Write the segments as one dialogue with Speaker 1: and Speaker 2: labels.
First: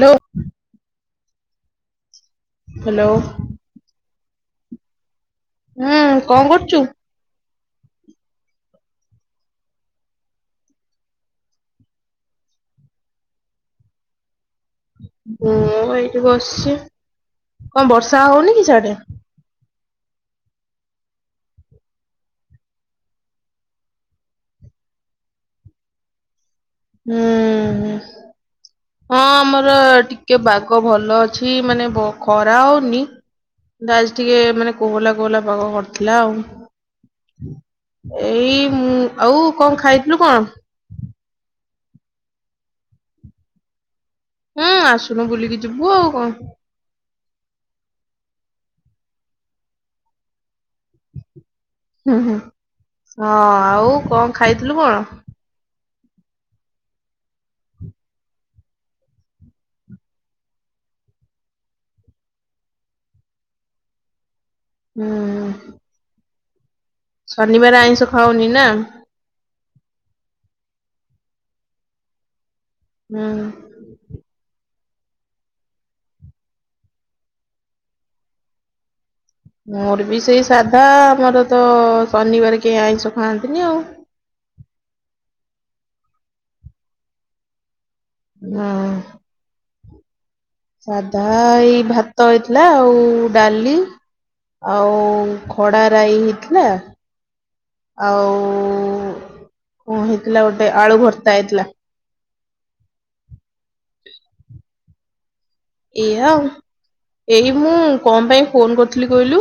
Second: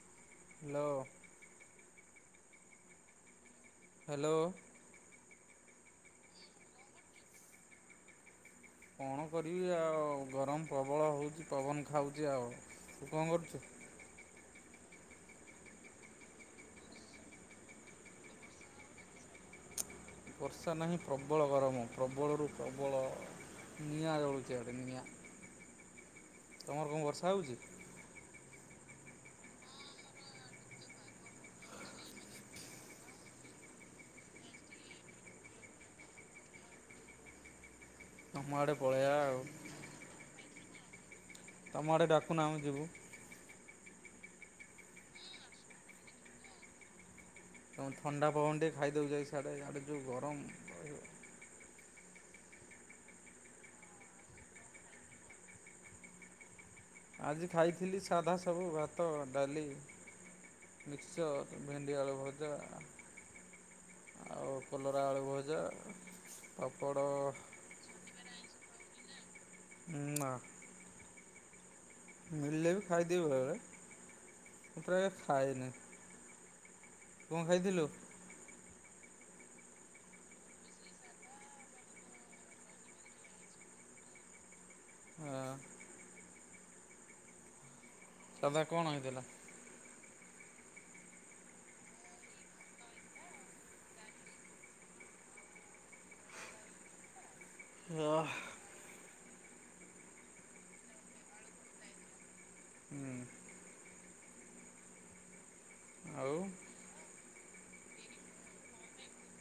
Speaker 1: ଲୋ।
Speaker 2: Hello.
Speaker 1: Hello.
Speaker 2: Hello.
Speaker 1: ହୁଁ କଣ କରୁଛୁ?
Speaker 2: କଣ କରିବି ଆଉ ଗରମ ପ୍ରବଳ ହଉଛି। ପବନ ଖାଉଛି ଆଉ। ତୁ କଣ କରୁଛୁ? ହ [unintelligible]
Speaker 1: ହୁଁ ଏଇଠ ବସିଛି, କଣ ବର୍ଷା ହଉନି କି ସେଆଡେ?
Speaker 2: ବର୍ଷା ନାହିଁ ପ୍ରବଳ ଗରମ, ପ୍ରବଳରୁ ପ୍ରବଳ। ନିଆ ଜଳୁଛି ନିଆ
Speaker 1: ହୁଁ ହ
Speaker 2: ହଁ [unintelligible]
Speaker 1: ହଁ ଆମର ଟିକେ ବାଘ ଭଲ ଅଛି ମାନେ ଖରା ହଉନି ଦ ଟିକେ ମାନେ କୋହଲା କୋହଲା ପାଗ କରିଥିଲା ଆଉ
Speaker 2: [unintelligible] ତମ
Speaker 1: ଏଇ,
Speaker 2: ଆଡ଼େ ପଳେଇବା
Speaker 1: ଆଉ କଣ ଖାଇଥିଲୁ କଣ?
Speaker 2: ତମ ଆଡେ ଡାକୁନ ଆମେ ଯିବୁ।
Speaker 1: ହୁଁ ଆସୁନୁ ବୁଲିକି ଯିବୁ ଆଉ କଣ?
Speaker 2: ତଣ ଥଣ୍ଡା ପବନ ଟେ ଖାଇ ଦଉଛି, ସାଡେ, ଯୋଉ ଗରମ ରହିବ
Speaker 1: ହୁଁ ହୁଁ ହଁ ଆଉ କଣ ଖାଇଥିଲୁ କଣ?
Speaker 2: ଆଜି ଖାଇଥିଲି ସାଧା ସବୁ ଭାତ, ଡାଲି ମିକ୍ସ, ଭେଣ୍ଡି ଆଳୁ ଭଜା ଆଉ କଲରା
Speaker 1: ହୁଁ।
Speaker 2: ଆଳୁ ଭଜା, ପାପଡ
Speaker 1: ଶନିବାର ଆଇଁଷ ଖାଉନି ନା?
Speaker 2: ନା ମିଳିଲେ ବି ଖାଇଦିଏ
Speaker 1: ହୁଁ।
Speaker 2: ବେଳେବେଳେ, ପ୍ରାୟ ଖାଏନି କଣ ଖାଇଥିଲୁ?
Speaker 1: ମୋର ବି ସେଇ ସାଧା ଆମର ତ ଶନିବାର କେହି ଆଇଁଷ ଖାଆନ୍ତିନି ଆଉ
Speaker 2: ହଁ [unintelligible] ସଧା କଣ
Speaker 1: ହଁ
Speaker 2: ହେଇଥିଲା?
Speaker 1: ସାଧା ଏଇ ଭାତ ହେଇଥିଲା ଆଉ ଡାଲି ଆଉ ଖଡାରାଇ ହେଇଥିଲା।
Speaker 2: ହୁଁ
Speaker 1: ଆଉ କଣ ହେଇଥିଲା ଗୋଟେ ଆଳୁ ଭର୍ତ୍ତା ହେଇଥିଲା।
Speaker 2: ହୁଁ
Speaker 1: [inaudible] ଏଆ,
Speaker 2: ଆଉ
Speaker 1: ଏଇ ମୁଁ କଣ ପାଇଁ ଫୋନ କରିଥିଲି କହିଲୁ?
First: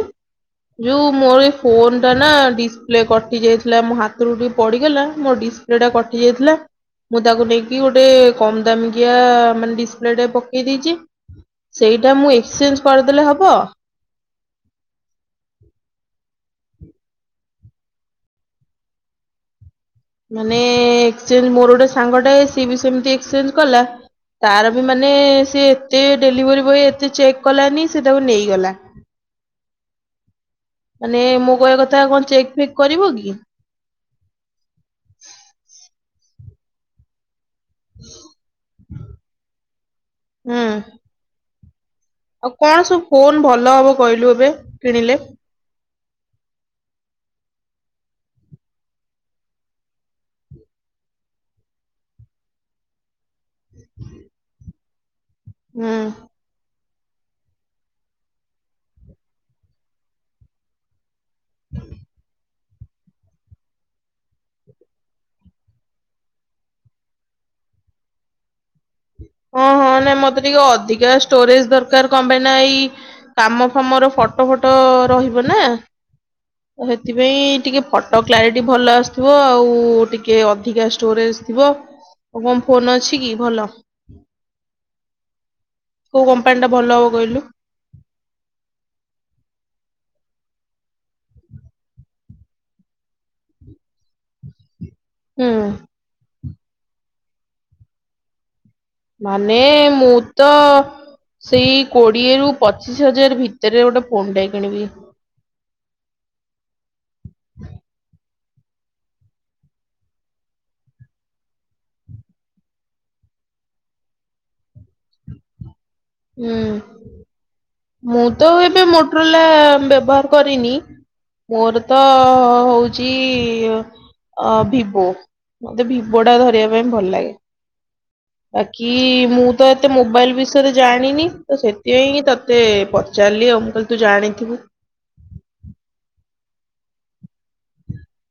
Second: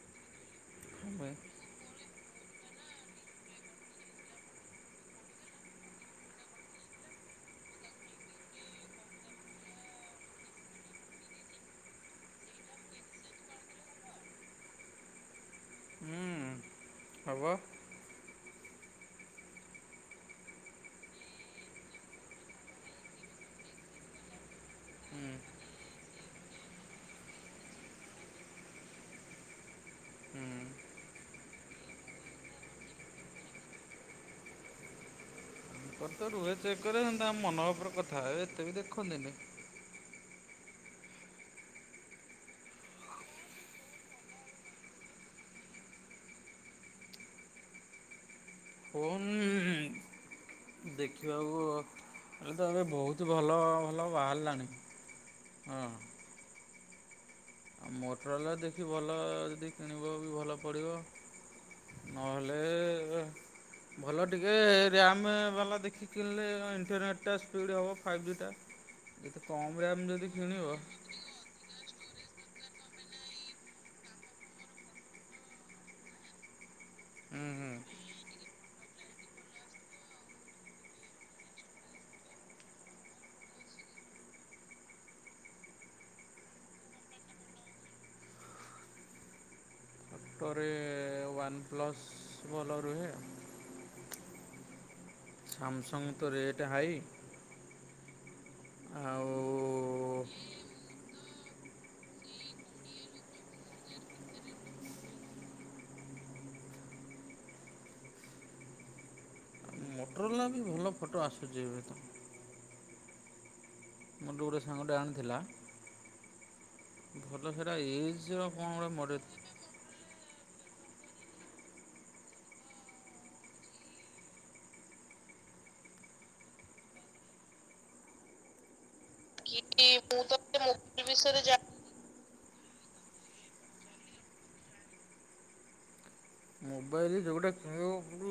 Speaker 1: ଯୋଉ
Speaker 2: ହୁଁ
Speaker 1: ମୋର ଫୋନ ନା ଡିସପ୍ଲେ କଟି ଯାଇଥିଲା ମୋ ହାତରୁ ଟିକେ ପଡିଗଲା, ମୋ ଡିସପ୍ଲେ ଟା କଟି ଯାଇଥିଲା। ମୁଁ ତାକୁ ନେଇକି ଗୋଟେ କମ ଦାମ କିିଆ, ମାନେ ଡିସପ୍ଲେ ଟେ ପକେଇ ଦେଇଛି। ସେଇଟା ମୁଁ ଏକ୍ସଚେଞ୍ଜ କରିଦେଲେ ହବ।
Speaker 2: ହବ।
Speaker 1: ମାନେ ଏକ୍ସଚେଞ୍ଜ, ମୋର ଗୋଟେ ସାଙ୍ଗ ଟା ସିଏ ବି ସେମିତି ଏକ୍ସଚେଞ୍ଜ କଲା। ତାର ବି ମାନେ
Speaker 2: ହୁଁ ହୁଁ
Speaker 1: ସେ ଏତେ ଡେଲିଭରି ବୟ, ଏତେ ଚେକ୍ କଲାନି ସେ ତାକୁ ନେଇଗଲା।
Speaker 2: [unintelligible] ତାଙ୍କର
Speaker 1: ମାନେ ମୁଁ କହିବା କଥା କଣ, ଚେକ୍ ଫେକ୍ କରିବ କି?
Speaker 2: ତାର ତ ରୁହେ ଚେ କନ୍ତା [unintelligible] ଆମ ମନ ଉପରେ କଥା, ଏତେ ବି ଦେଖନ୍ତିନି।
Speaker 1: ହଁ ଆଉ କଣ ସବୁ ଫୋନ ଭଲ ହବ କହିଲୁ ଏବେ କିଣିଲେ
Speaker 2: [unintelligible] ହଣ [unintelligible] ଦେଖିବାକୁ ତ ଏବେ ବହୁତ ଭଲ, ଭଲ ବାହାରିଲାଣି। ହଁ।
Speaker 1: ହୁଁ
Speaker 2: ଆଉ ମୋଟରଲା ଦେଖି ଭଲ ଯଦି କିଣିବ ବି ଭଲ ପଡିବ, ନହେଲେ ଆଲେ [unintelligible] ଭଲ ଟିକେ ରମ୍ ବାଲା ଦେଖି କିଣିଲେ, ଇଣ୍ଟରନେଟ୍ଟା ସ୍ପିଡ଼୍ ହେବ ଫାଇଭ୍ ଜିଟା। ଯେତେ
Speaker 1: ହଁ
Speaker 2: କମ୍
Speaker 1: ହଁ,
Speaker 2: ରାମ୍
Speaker 1: ନାଇଁ
Speaker 2: ଯଦି
Speaker 1: ମତେ ଟିକେ
Speaker 2: କିଣିବ
Speaker 1: ଅଧିକା ଷ୍ଟୋରେଜ ଦରକାର କଣ ପାଇଁ ନା ଏଇ କାମ, ଫାମ ର ଫଟୋ, ଫଟୋ ରହିବ ନା। ତ ସେଥିପାଇଁ,
Speaker 2: ହୁଁ ହୁଁ।
Speaker 1: ଟିକେ ଫଟୋ କ୍ଲାରିଟି ଟିକେ ଭଲ ଆସୁଥିବ। ଆଉ ଟିକେ ଅଧିକା, ଷ୍ଟୋରେଜ୍ ଥିବ। ଆଉ କଣ, ଫୋନ ଅଛି କି ଭଲ?
Speaker 2: [inaudible]
Speaker 1: କୋଉ କମ୍ପାନୀ ଟା, ଭଲ ହବ କହିଲୁ?
Speaker 2: ଅଟୋରେ, ୱାନ୍ ପ୍ଲସ୍ ଭଲ ରୁହେ।
Speaker 1: ହୁଁ
Speaker 2: ସାମସଙ୍ଗ ତ ରେଟ୍ ହାଇ। ଆଉ
Speaker 1: ମାନେ ମୁଁ ତ ସେଇ କୋଡିଏରୁୁ, ପଚିଶ ହଜାର ଭିତରେ, ଗୋଟେ ଫୋନ ଟା କିଣିବି।
Speaker 2: [inaudible] ମୋଟ୍ରୋରଲା ବି ଭଲ ଫଟୋ ଆସୁଛି ଏବେ ତ। ମୋର ଡ଼ୁ ଗୋଟେ ସାଙ୍ଗଟେ ଆଣିଥିଲା।
Speaker 1: ହୁଁ।
Speaker 2: ଭଲ ସେଇଟା
Speaker 1: ମୁଁ
Speaker 2: ଏଜ୍ର
Speaker 1: ତ
Speaker 2: କଣ
Speaker 1: ଏବେ
Speaker 2: ଗୋଟେ
Speaker 1: ମୋଟ୍ରୋ
Speaker 2: ମଡ଼େଲ୍।
Speaker 1: ଲା ବ୍ୟବହାର କରିନି। ମୋର ତ ହଉଚି ଅ' ଭିବୋ। ମତେ ଭିବୋ ଟା ଧରିବା ପାଇଁ ଭଲ ଲାଗେ। ବାକି, ମୁଁ
Speaker 2: କି
Speaker 1: ତ ଏତେ
Speaker 2: ମୁଁ ତ
Speaker 1: ମୋବାଇଲ
Speaker 2: ଏତେ
Speaker 1: ବିଷୟରେ,
Speaker 2: ମୋବାଇଲ
Speaker 1: ଜାଣିନି।
Speaker 2: ବିଷୟରେ ଜା
Speaker 1: ତ ସେଥିପାଇଁ ତତେ ପଚାରିଲି। ମୁଁ କହିଲି ତୁ ଜାଣିଥିବୁ।
Speaker 2: ମୋବାଇଲ ଯୋଗୁଟା କିଣିବୁ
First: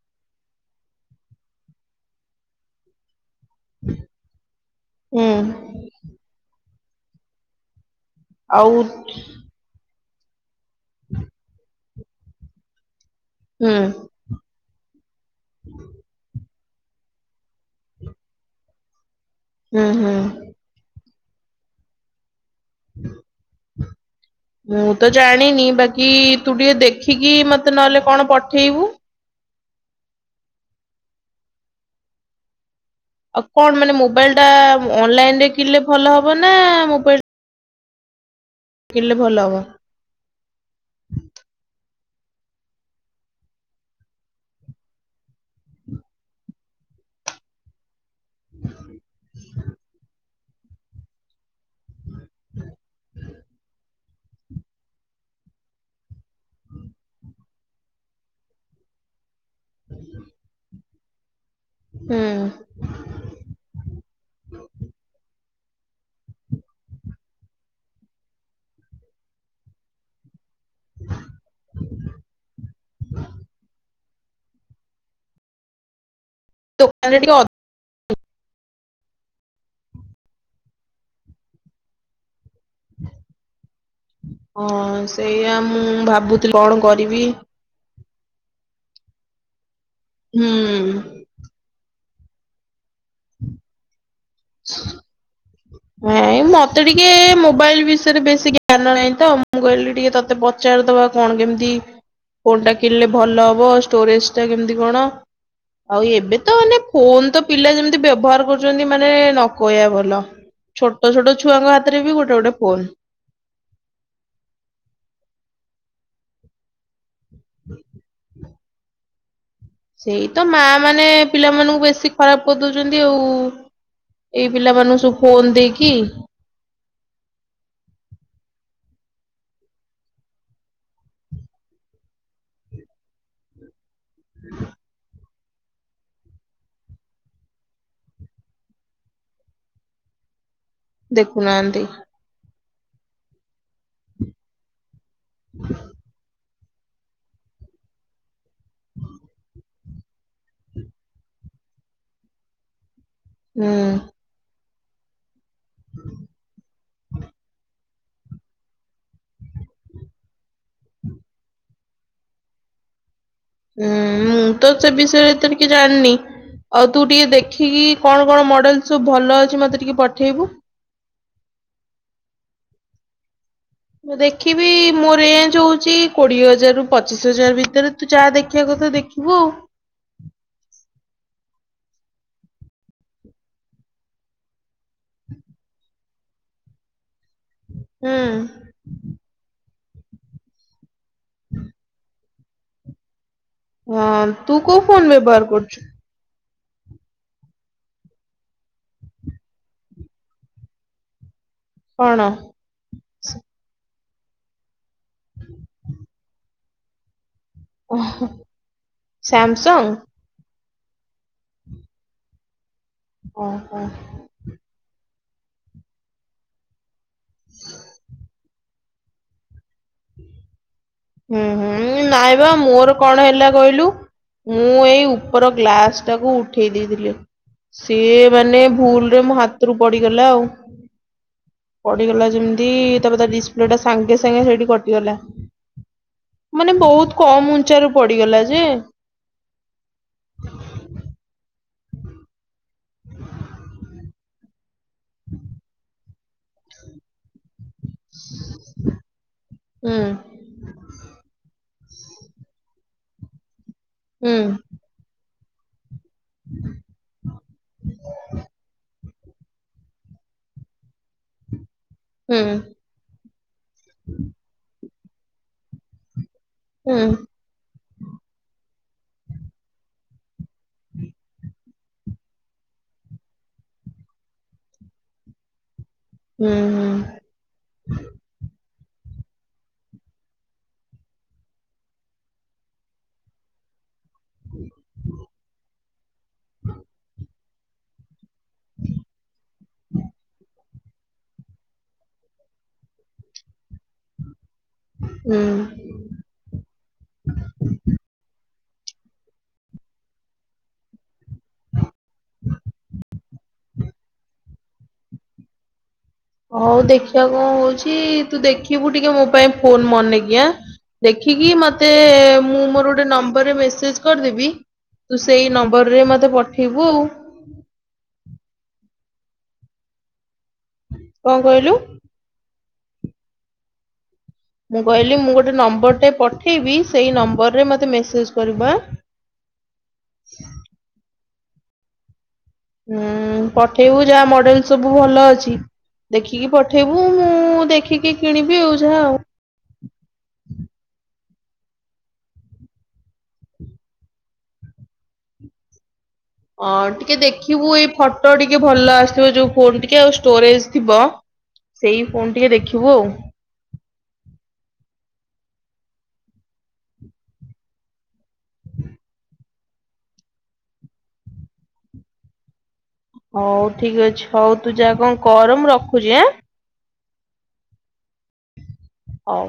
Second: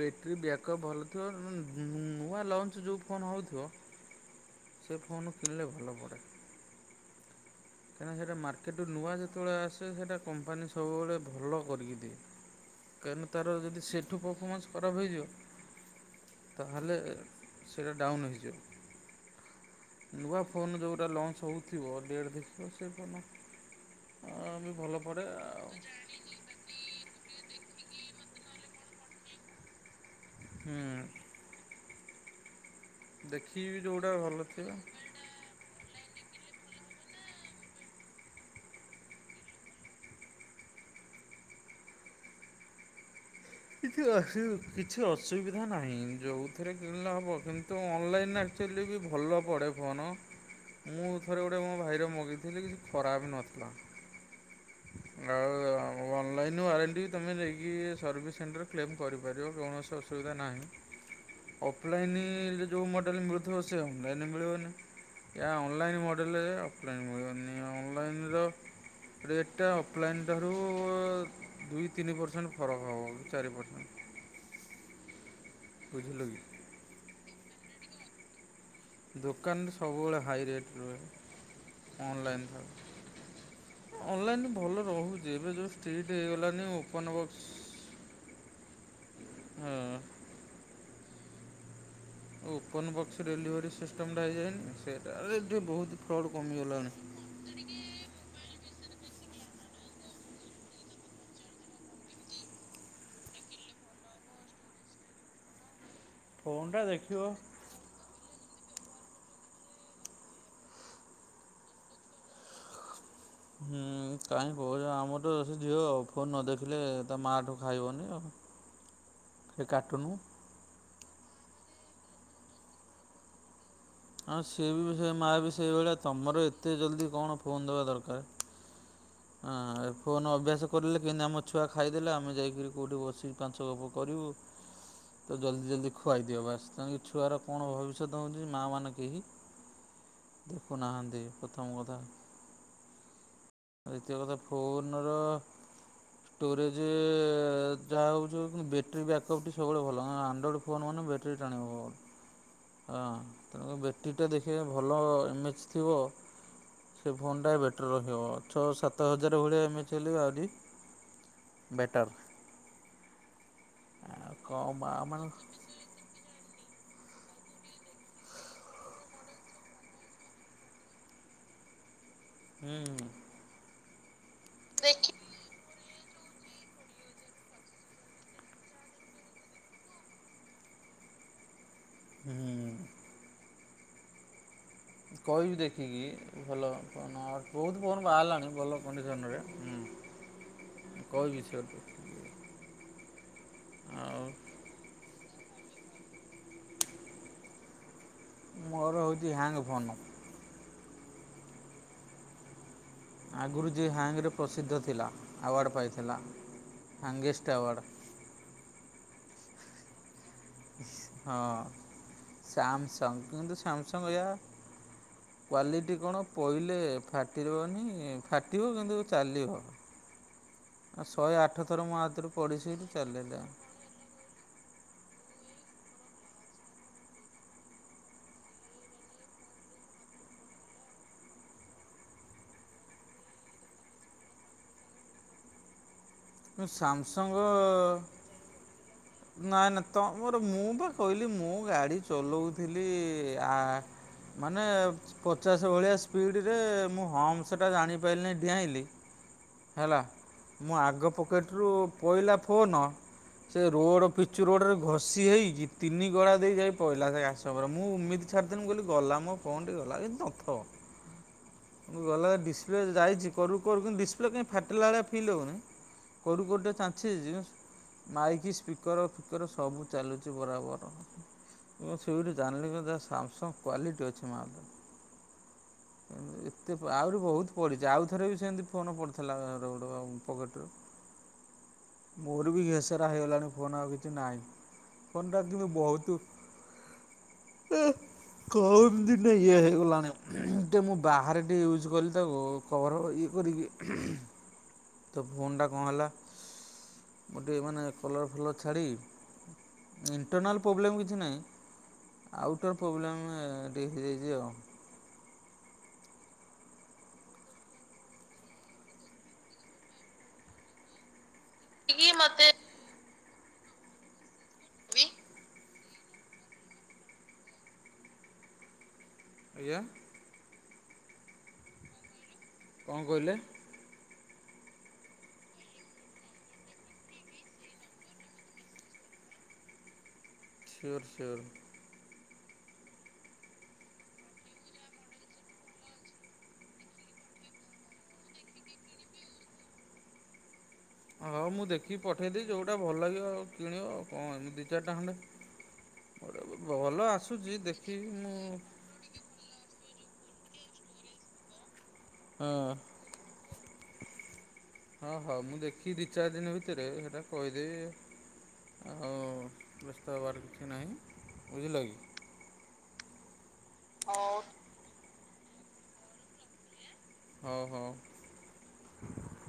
Speaker 2: ବ୍ୟାଟେରୀ ବ୍ୟାକଅପ୍ ଭଲ ଥିବ। ନୁ-ନୂଆ ଲଞ୍ଚ ଯୋଉ ଫୋନ ହଉ ଥି ବ, ସେ
Speaker 1: ହୁଁ
Speaker 2: ଫୋନ୍ କିଣିଲେ ଭଲ ପଡ଼େ। କାହିଁକିନା, ସେଟା
Speaker 1: ଆଉ
Speaker 2: ମାର୍କେଟ କୁ ନୂଆ ଯେତେବେଳେ ଆସେ, ସେଇଟା କମ୍ପାନୀ ସବୁବେଳେ ଭଲ କରିକି ଦିଏ। କାରଣ ତାର
Speaker 1: ହୁଁ
Speaker 2: ଯଦି ସେଠୁ ପରଫମାନ୍ସ ଖରାପ ହେଇଯିବ ତାହଲେ, ସେଇଟା ଡାଉନ୍ ହେଇଜୀବ।
Speaker 1: ହୁଁ ହୁଁ।
Speaker 2: ନୂଆ ଫୋନ ଯଉଟା ଲଞ୍ଚ ହଉଥିବ ଡେଟ ଦେଖି ବି ଭଲ
Speaker 1: ମୁଁ ତ
Speaker 2: ପଡ଼େ
Speaker 1: ଜାଣିନି,
Speaker 2: ଆଉ
Speaker 1: ବାକି ତୁ ଟିକେ ଦେଖିକି ମତେ ମତେ ନହେଲେ କଣ, ପଠେଇବୁ?
Speaker 2: ହୁଁ।
Speaker 1: ଆଉ,
Speaker 2: ଦେଖିକି
Speaker 1: କଣ
Speaker 2: ବି
Speaker 1: ମାନେ
Speaker 2: ଯେଉଁଟା
Speaker 1: ମୋବାଇଲ୍
Speaker 2: ଭଲ
Speaker 1: ଟା
Speaker 2: ଥିବ
Speaker 1: ଅନଲାଇନରେ କିଣିଲେ ଭଲ ହବ ନା? ମୋବାଇଲ୍ କିଣିଲେ ଭଲ ହବ।
Speaker 2: କିଛି ଅସୁ, କିଛି ଅସୁବିଧା ନାହିଁ ଯୋଉଥିରେ କିଣିଲେ ହବ। କିନ୍ତୁ ଅନଲାଇନ ଏନା ଆକଚୁଆଲି ବି ଭଲ ପଡ଼େ ଫୋନ। ମୁଁ, ଥରେ ଗୋଟେ ମୋ ଭାଇର ମଗେଇଥିଲି, କିଛି ଖରାପ ନଥିଲା। ଆଉ ଅନଲାଇନ ୱାରେଣ୍ଟି ତମେ ନେଇକି ସର୍ଭିସ୍ ସେଣ୍ଟର୍ କ୍ଲେମ୍ କରିପାରିବ। କୌଣସି ଅସୁବିଧା ନାହିଁ।
Speaker 1: ହୁଁ
Speaker 2: ଅଫଲାଇନ ରେ ଯୋଉ ମଡେଲ୍ ମିଳୁଥିବ, ସେ ଅନଲାଇନ୍ ରେ ମିଳିବନି। ଏହା ଅନଲାଇନ୍ ମଡ଼େଲ, ଅଫ୍ଲାଇନ୍ ମିଳିବନି ଅନଲାଇନ୍ ର ରେଟ ଟା ଅଫଲାଇନ୍ ଠାରୁ, ଦୁଇ ତିନି ପରସେଣ୍ଟ୍ ଫରକ ହବ। ବୁଝିଲୁ କି?
Speaker 1: ଦୋକାନ୍ ରେ ଟିକିଏ ଅ
Speaker 2: ଦୋକାନ୍ ସବୁବେଳେ ହାଇ ରେଟ୍ ରୁହେ, ଅନଲାଇନ ଠାରୁ। ଅନଲାଇନ ଭଲ
Speaker 1: ହଁ
Speaker 2: ରହୁଛି। ଏବେ
Speaker 1: ସେଇଆ
Speaker 2: ଯୋଉ
Speaker 1: ମୁଁ
Speaker 2: ଷ୍ଟିଟ୍
Speaker 1: ଭାବୁଥିଲି
Speaker 2: ହେଇଗଲାଣିି
Speaker 1: କଣ
Speaker 2: ଓପନ
Speaker 1: କରିବି
Speaker 2: ବକ୍ସ ହୁଁ।
Speaker 1: ହୁଁ।
Speaker 2: ଓପନ ବକ୍ସ, ଡେଲିଭରି ସିଷ୍ଟମ ଟା ହେଇଯାଇନି, ସେଇଟା, ଏ
Speaker 1: ନାଇଁ ମତେ ଟିକେ, ମୋବାଇଲ୍ ବିଷୟରେ ବେଶୀକି ଜ୍ଞାନ ନାହିଁ ତ। ମୁଁ କହିଲି ଟିକେ ତତେ ପଚାରିଦବା, କଣ କେମିତି ଫୋନ୍ ଟା କିଣିଲେ ଭଲ ହବ। ଷ୍ଟୋରେଜ୍ ଟା କେମିତି କଣ? ଆଉ ଏବେ ତ
Speaker 2: ହୁଁ
Speaker 1: ମାନେ ଫୋନ ତ ପିଲା ଯେମିତି ବ୍ୟବହାର କରୁଛନ୍ତି। ମାନେ ନ କହିବା ଭଲ। ଛୋଟ, ଛୋଟ ଛୁଆଙ୍କ ହାତରେ ବି ଗୋଟେ, ଗୋଟେ ଫୋନ୍।
Speaker 2: ହୁଁ, କାହିଁ କହୁଛ। ଆମର ତ ସେ ଝିଅ ଫୋନ ନ ଦେଖିଲେ ମାଠୁ ଖାଇବନି ଆଉ। ସେ କାର୍ଟୁନ
Speaker 1: ସେଇ ତ ମା ମାନେ ପିଲାମାନଙ୍କୁ ବେଶୀ ଖରାପ କରିଦଉଛନ୍ତି ଆଉ।
Speaker 2: ଆଉ
Speaker 1: ଏଇ
Speaker 2: ସେ ବି
Speaker 1: ପିଲାମାନଙ୍କୁ
Speaker 2: ସେ
Speaker 1: ସବୁ
Speaker 2: ମାଆ
Speaker 1: ଫୋନ
Speaker 2: ବି
Speaker 1: ଦେଇକି
Speaker 2: ସେଇଭଳିଆ ତମର ଏତେ ଜଲ୍ଦିି କଣ ଫୋନ ଦେବା ଦରକାର ଆଁ ଫୋନ ଅଭ୍ୟାସ କରେଲେ, କେମତି ଆମ ଛୁଆ ଖାଇଦେଲେ, ଆମେ ଯାଇକିରି କୋଉଠି ବସି ପାଞ୍ଚ ଗପ କରୁ ବୁ। ତ ଜଲ୍ଦି ଜଲ୍ଦି ଖୁଆଇ ଦିଅ ବାସ। ତେଣି ଛୁଆର କଣ ଭବିଷ୍ୟତ ହଉଛି? ମା ମାନେ କେହି ଦେଖୁ ନାହାନ୍ତି ପ୍ରଥମ
Speaker 1: ଦେଖୁନାହାନ୍ତି
Speaker 2: କଥା ଦ୍ୱିତୀୟ କଥା ଫୋନ ର ଷ୍ଟୋରେଜେ ଜ ଯା ହଉଛି ଉଛି ବେଟ୍ରୀ ବ୍ୟକଅପ୍ ଟି ସବୁବେଳେ ଭଲ। ଅଁଆଣ୍ଡ୍ରଏଡ ଫୋନ୍ ମାନେ ବେଟ୍ରି ଟାଣିବ ହଁ ତେଣୁ
Speaker 1: ହୁଁ।
Speaker 2: ବେଟିର୍ ଟା ଦେଖିବା ଭଲ ଏମଚ୍ ଥିବ ସେ ଫୋନଟା ବେଟର ରଖିବ। ଛଅ ସାତ ହଜାର ଭଳିଆ ଏମେଚ୍ ହେଲେବି ଆହୁରି ବେଟର୍।
Speaker 1: ହୁଁ,
Speaker 2: ଆଉ
Speaker 1: ମୁଁ ତ
Speaker 2: କମ୍
Speaker 1: ସେ
Speaker 2: ଆଉ ମାନେ
Speaker 1: ବିଷୟରେ ଏତେ କିି ଜାଣ୍ନି ଆଉ ତୁ ଟିକେ ଦେଖିକି କଣ କଣ ମଡେଲ ସବୁ ଭଲ ଅଛି? ମତେ ଟିକେ ପଠେଇବୁ।
Speaker 2: ହୁଁ।
Speaker 1: ମୁଁ ଦେଖିବି
Speaker 2: ଦେଖି
Speaker 1: ମୋର ରେଞ୍ଚ୍ ଯୋଉ ଛି କୋଡିଏ ହଜାରରୁୁ ପଚିଶ ହଜାର ଭିତରେ ତୁ ଯାହା ଦେଖିବା କଥା ଦେଖିବୁ।
Speaker 2: [inaudible] ହୁଁ। କହିବି ଦେଖିକି ଭଲ। କଣ? ବହୁତ ପୋନ
Speaker 1: ହୁଁ
Speaker 2: ବାହାରିଲାଣି ଭଲ କଣ୍ଡିସନ ରେ ହୁଁ। କଉ ବି ସେ ଆଉ
Speaker 1: ହଁ ତୁ କଉ ଫୋନ ବ୍ୟବହାର କରୁଛୁ
Speaker 2: ମୋର ହଉଛି ହ୍ୟାଙ୍ଗ ଫୋନ୍।
Speaker 1: କଣ?
Speaker 2: ଆଗରୁ ଯିଏ ହାଙ୍ଗ ରେ ପ୍ରସିଦ୍ଧ ଥିଲା ଆୱାର୍ଡ ପାଇଥିଲା ହଙ୍ଗ ତୱଡ଼।
Speaker 1: ସ୍ୟାମସଙ୍ଗ?
Speaker 2: ହଁ ସାମସଙ୍ଗ କିନ୍ତୁ
Speaker 1: ଓହୋ।
Speaker 2: ସାମସଙ୍ଗ ଅଜା। କ୍ଵାଲିଟି କଣ ପହିଲେ ଫାଟିରିବନି ଫାଟିବ କିନ୍ତୁ ଚାଲିବ। [inaudible] ଶହେ
Speaker 1: ହୁଁ
Speaker 2: ଆଠ ଥର ମୋ
Speaker 1: ହୁଁ
Speaker 2: ହାତରୁ
Speaker 1: ନାଇଁ ବା
Speaker 2: ପଡ଼ିଛି
Speaker 1: ମୋର କଣ
Speaker 2: ଚାଲିଲା
Speaker 1: ହେଲା କହିଲୁ ମୁଁ ଏଇ ର ଗ୍ଲାସ ଟାକୁ ଉଠେଇ ଦେଇଥିଲି। ସିଏ ମାନେ ଭୁଲରେ ମୋ ହାତରୁ ପଡିଗଲା ଆଉ। ପଡିଗଲା ଯେମିତି ତାପରେ ତା ଡିସପ୍ଲେ ଟା ସାଙ୍ଗେ ସାଙ୍ଗେ ସେଠି
Speaker 2: କିନ୍ତୁ
Speaker 1: ମାନେ ବହୁତ କମ ଉଞ୍ଚା ର
Speaker 2: ସାମସଙ୍ଗ୍
Speaker 1: ପଡିଗଲା ଯେ।
Speaker 2: ନାଇଁ ନାଇ ତମର ମୁଁ ବା କହିଲି ମୁଁ ମୁଁ ଗାଡି ଚଲାଉଥିଲି ଆ ମାନେ ପଚାଶ ଭଳିଆ ସ୍ପିଡ ରେ ମୁଁ ହମ ଜାଣିପାରିଲି ଡିଆଇଲି
Speaker 1: ହୁଁ
Speaker 2: ହେଲା ମୁଁ ଆଗ ପକେଟ ପହିଲା ଫୋନ ସେ ରୋଡ
Speaker 1: ହୁଁ
Speaker 2: ପିଚୁ ରୋଡ ରେ ଘଷି ହେଇଛି ତିନି ଗଳା ଦେଇ ଯାଇ ପହିଲା ସେ ଘସ ମୁଁ ଉମିତି ଛାଡିଦିନି କହ ଗଲା କଣ ଗଲା କି ନଥ ଗଲା
Speaker 1: ହୁଁ
Speaker 2: ଡିସପ୍ଲେ ଯାଇଛି କରୁ କରୁନ୍ତ। ଫିଲ ଫଉନି କୋଉଠୋ
Speaker 1: ହୁଁ
Speaker 2: ଫିକର ଫିକର ସବୁ ଚାଲୁଛି ବରାବର ମୁଁ ସେଠ ଜାଣିଲି ଯ ସାମସଙ୍ଗ କ୍ଵାଲିଟି ଅଛି ମା
Speaker 1: ହୁଁ
Speaker 2: ଏତେ ଆହୁରି ବହୁତ ପଡିଛି ଆଉ ଥରେ ବି ସେମତି ଫୋନ ପଡି ଥିଲାକ ମୋର ବି ପକେଟ ରେ ଘେସରା ହେଇଗଲାଣି ଫୋନ ଆଉ। ନାହିଁ ଫୋନ ଟା କିନ୍ତୁ ବହୁତ।
Speaker 1: ହଁ।
Speaker 2: ଏଁ କମ ଦିନେ ଇଏ ଗଲାଣି ଟିକେ ମୁଁ ବାହାରେ ଟିକେ ୟୁଜ୍ କଲି ତାକୁ କଭର ଇଏ କରିକି। ତ
Speaker 1: ହୁଁ ହୁଁ।
Speaker 2: ଫୋନ ଟା କଣ ହେଲା ଟିକେ ମାନେ କଲର ଫଲର ଛାଡି। ଇଣ୍ଟରନାଲ ପ୍ରୋବ୍ଲେମ କିଛି ନାହିଁ। ଆଉଟର ପ୍ରୋବ୍ଲେମ ଟିକ ହେଇଯାଇଛି ଆଉ।
Speaker 1: ହଉ ଦେଖିବା କଣ ହଉଛି ତୁ ଦେଖିବୁ ଟିକେ ମୋ ପାଇଁ ଫୋନ ମନେକି ଆଁ। ଦେଖି। ଦେଖିକି ମତେ
Speaker 2: କି ମତେ
Speaker 1: ମୁଁ ମୋର ଗୋଟେ ନମ୍ବରରେ ମେସେଜ କରିଦେବି
Speaker 2: ବି
Speaker 1: ତୁ ସେଇ ନମ୍ ନମ୍ବର ରେ ମତେ ପଠେଇବୁ।
Speaker 2: ଆଜ୍ଞା।
Speaker 1: କଣ କହିଲୁ।
Speaker 2: କଣ କହିଲେ।
Speaker 1: ମୁଁ କହିଲି ମୁଁ ଗୋଟେ ନମ୍ବରଟା ପଠେଇବି ସେଇ ନମ୍ବରରେ ମତେ ମେସେଜ କରିବୁ ଆଁ।
Speaker 2: Sure sure.
Speaker 1: ହୁଁ ପଠେଇବୁ ଯାହା ମଡେଲ ସବୁ ଭଲ ଅଛି। ଦେଖିକି ପଠେଇବୁ ମୁଁ ଦେଖିକି କିଣିବି ଆଉ ଯାହା ଆଉ।
Speaker 2: ହଁ ମୁଁ ଦେଖିକି ପଠେଇଦି ଯୋଉଟା ଭଲ ଲାଗିବ ଆଉ କିଣିବ ଆଉ କଣ ଏମି ଦି ଚାରିଟା ଖଣ୍ଡେ। ହଁ
Speaker 1: ହଁ ଟିକେ ଦେଖିବୁ ଏଇ ଫଟୋ
Speaker 2: ମୁଁ
Speaker 1: ଟିକେ ଭଲ ଆସଥିବ ଯୋଉ ଫୋନ ଟିକେ ଆଉ। ଷ୍ଟୋରେଜ ଥିବ ସେଇ ଫୋନ୍
Speaker 2: ହଁ
Speaker 1: ଟିକେ ଦେଖିବୁ ଆଉ।
Speaker 2: ହଁ ହଁ ମୁଁ ଦେଖି ଦି ଚାରି ଦିନ ଭିତରେ ସେଟା କହିଦେବି। ଆଉ ବ୍ୟସ୍ତ ହେବାର କିଛି ନାହିଁ ବୁଝିଲ କି।
Speaker 1: ହଉ ଠିକ ଅଛି ହଉ ତୁ ଯାହା କଣ ଗରମ ରଖୁଛି ଆଁ।
Speaker 2: ହଉ ହଉ।
Speaker 1: ହଉ।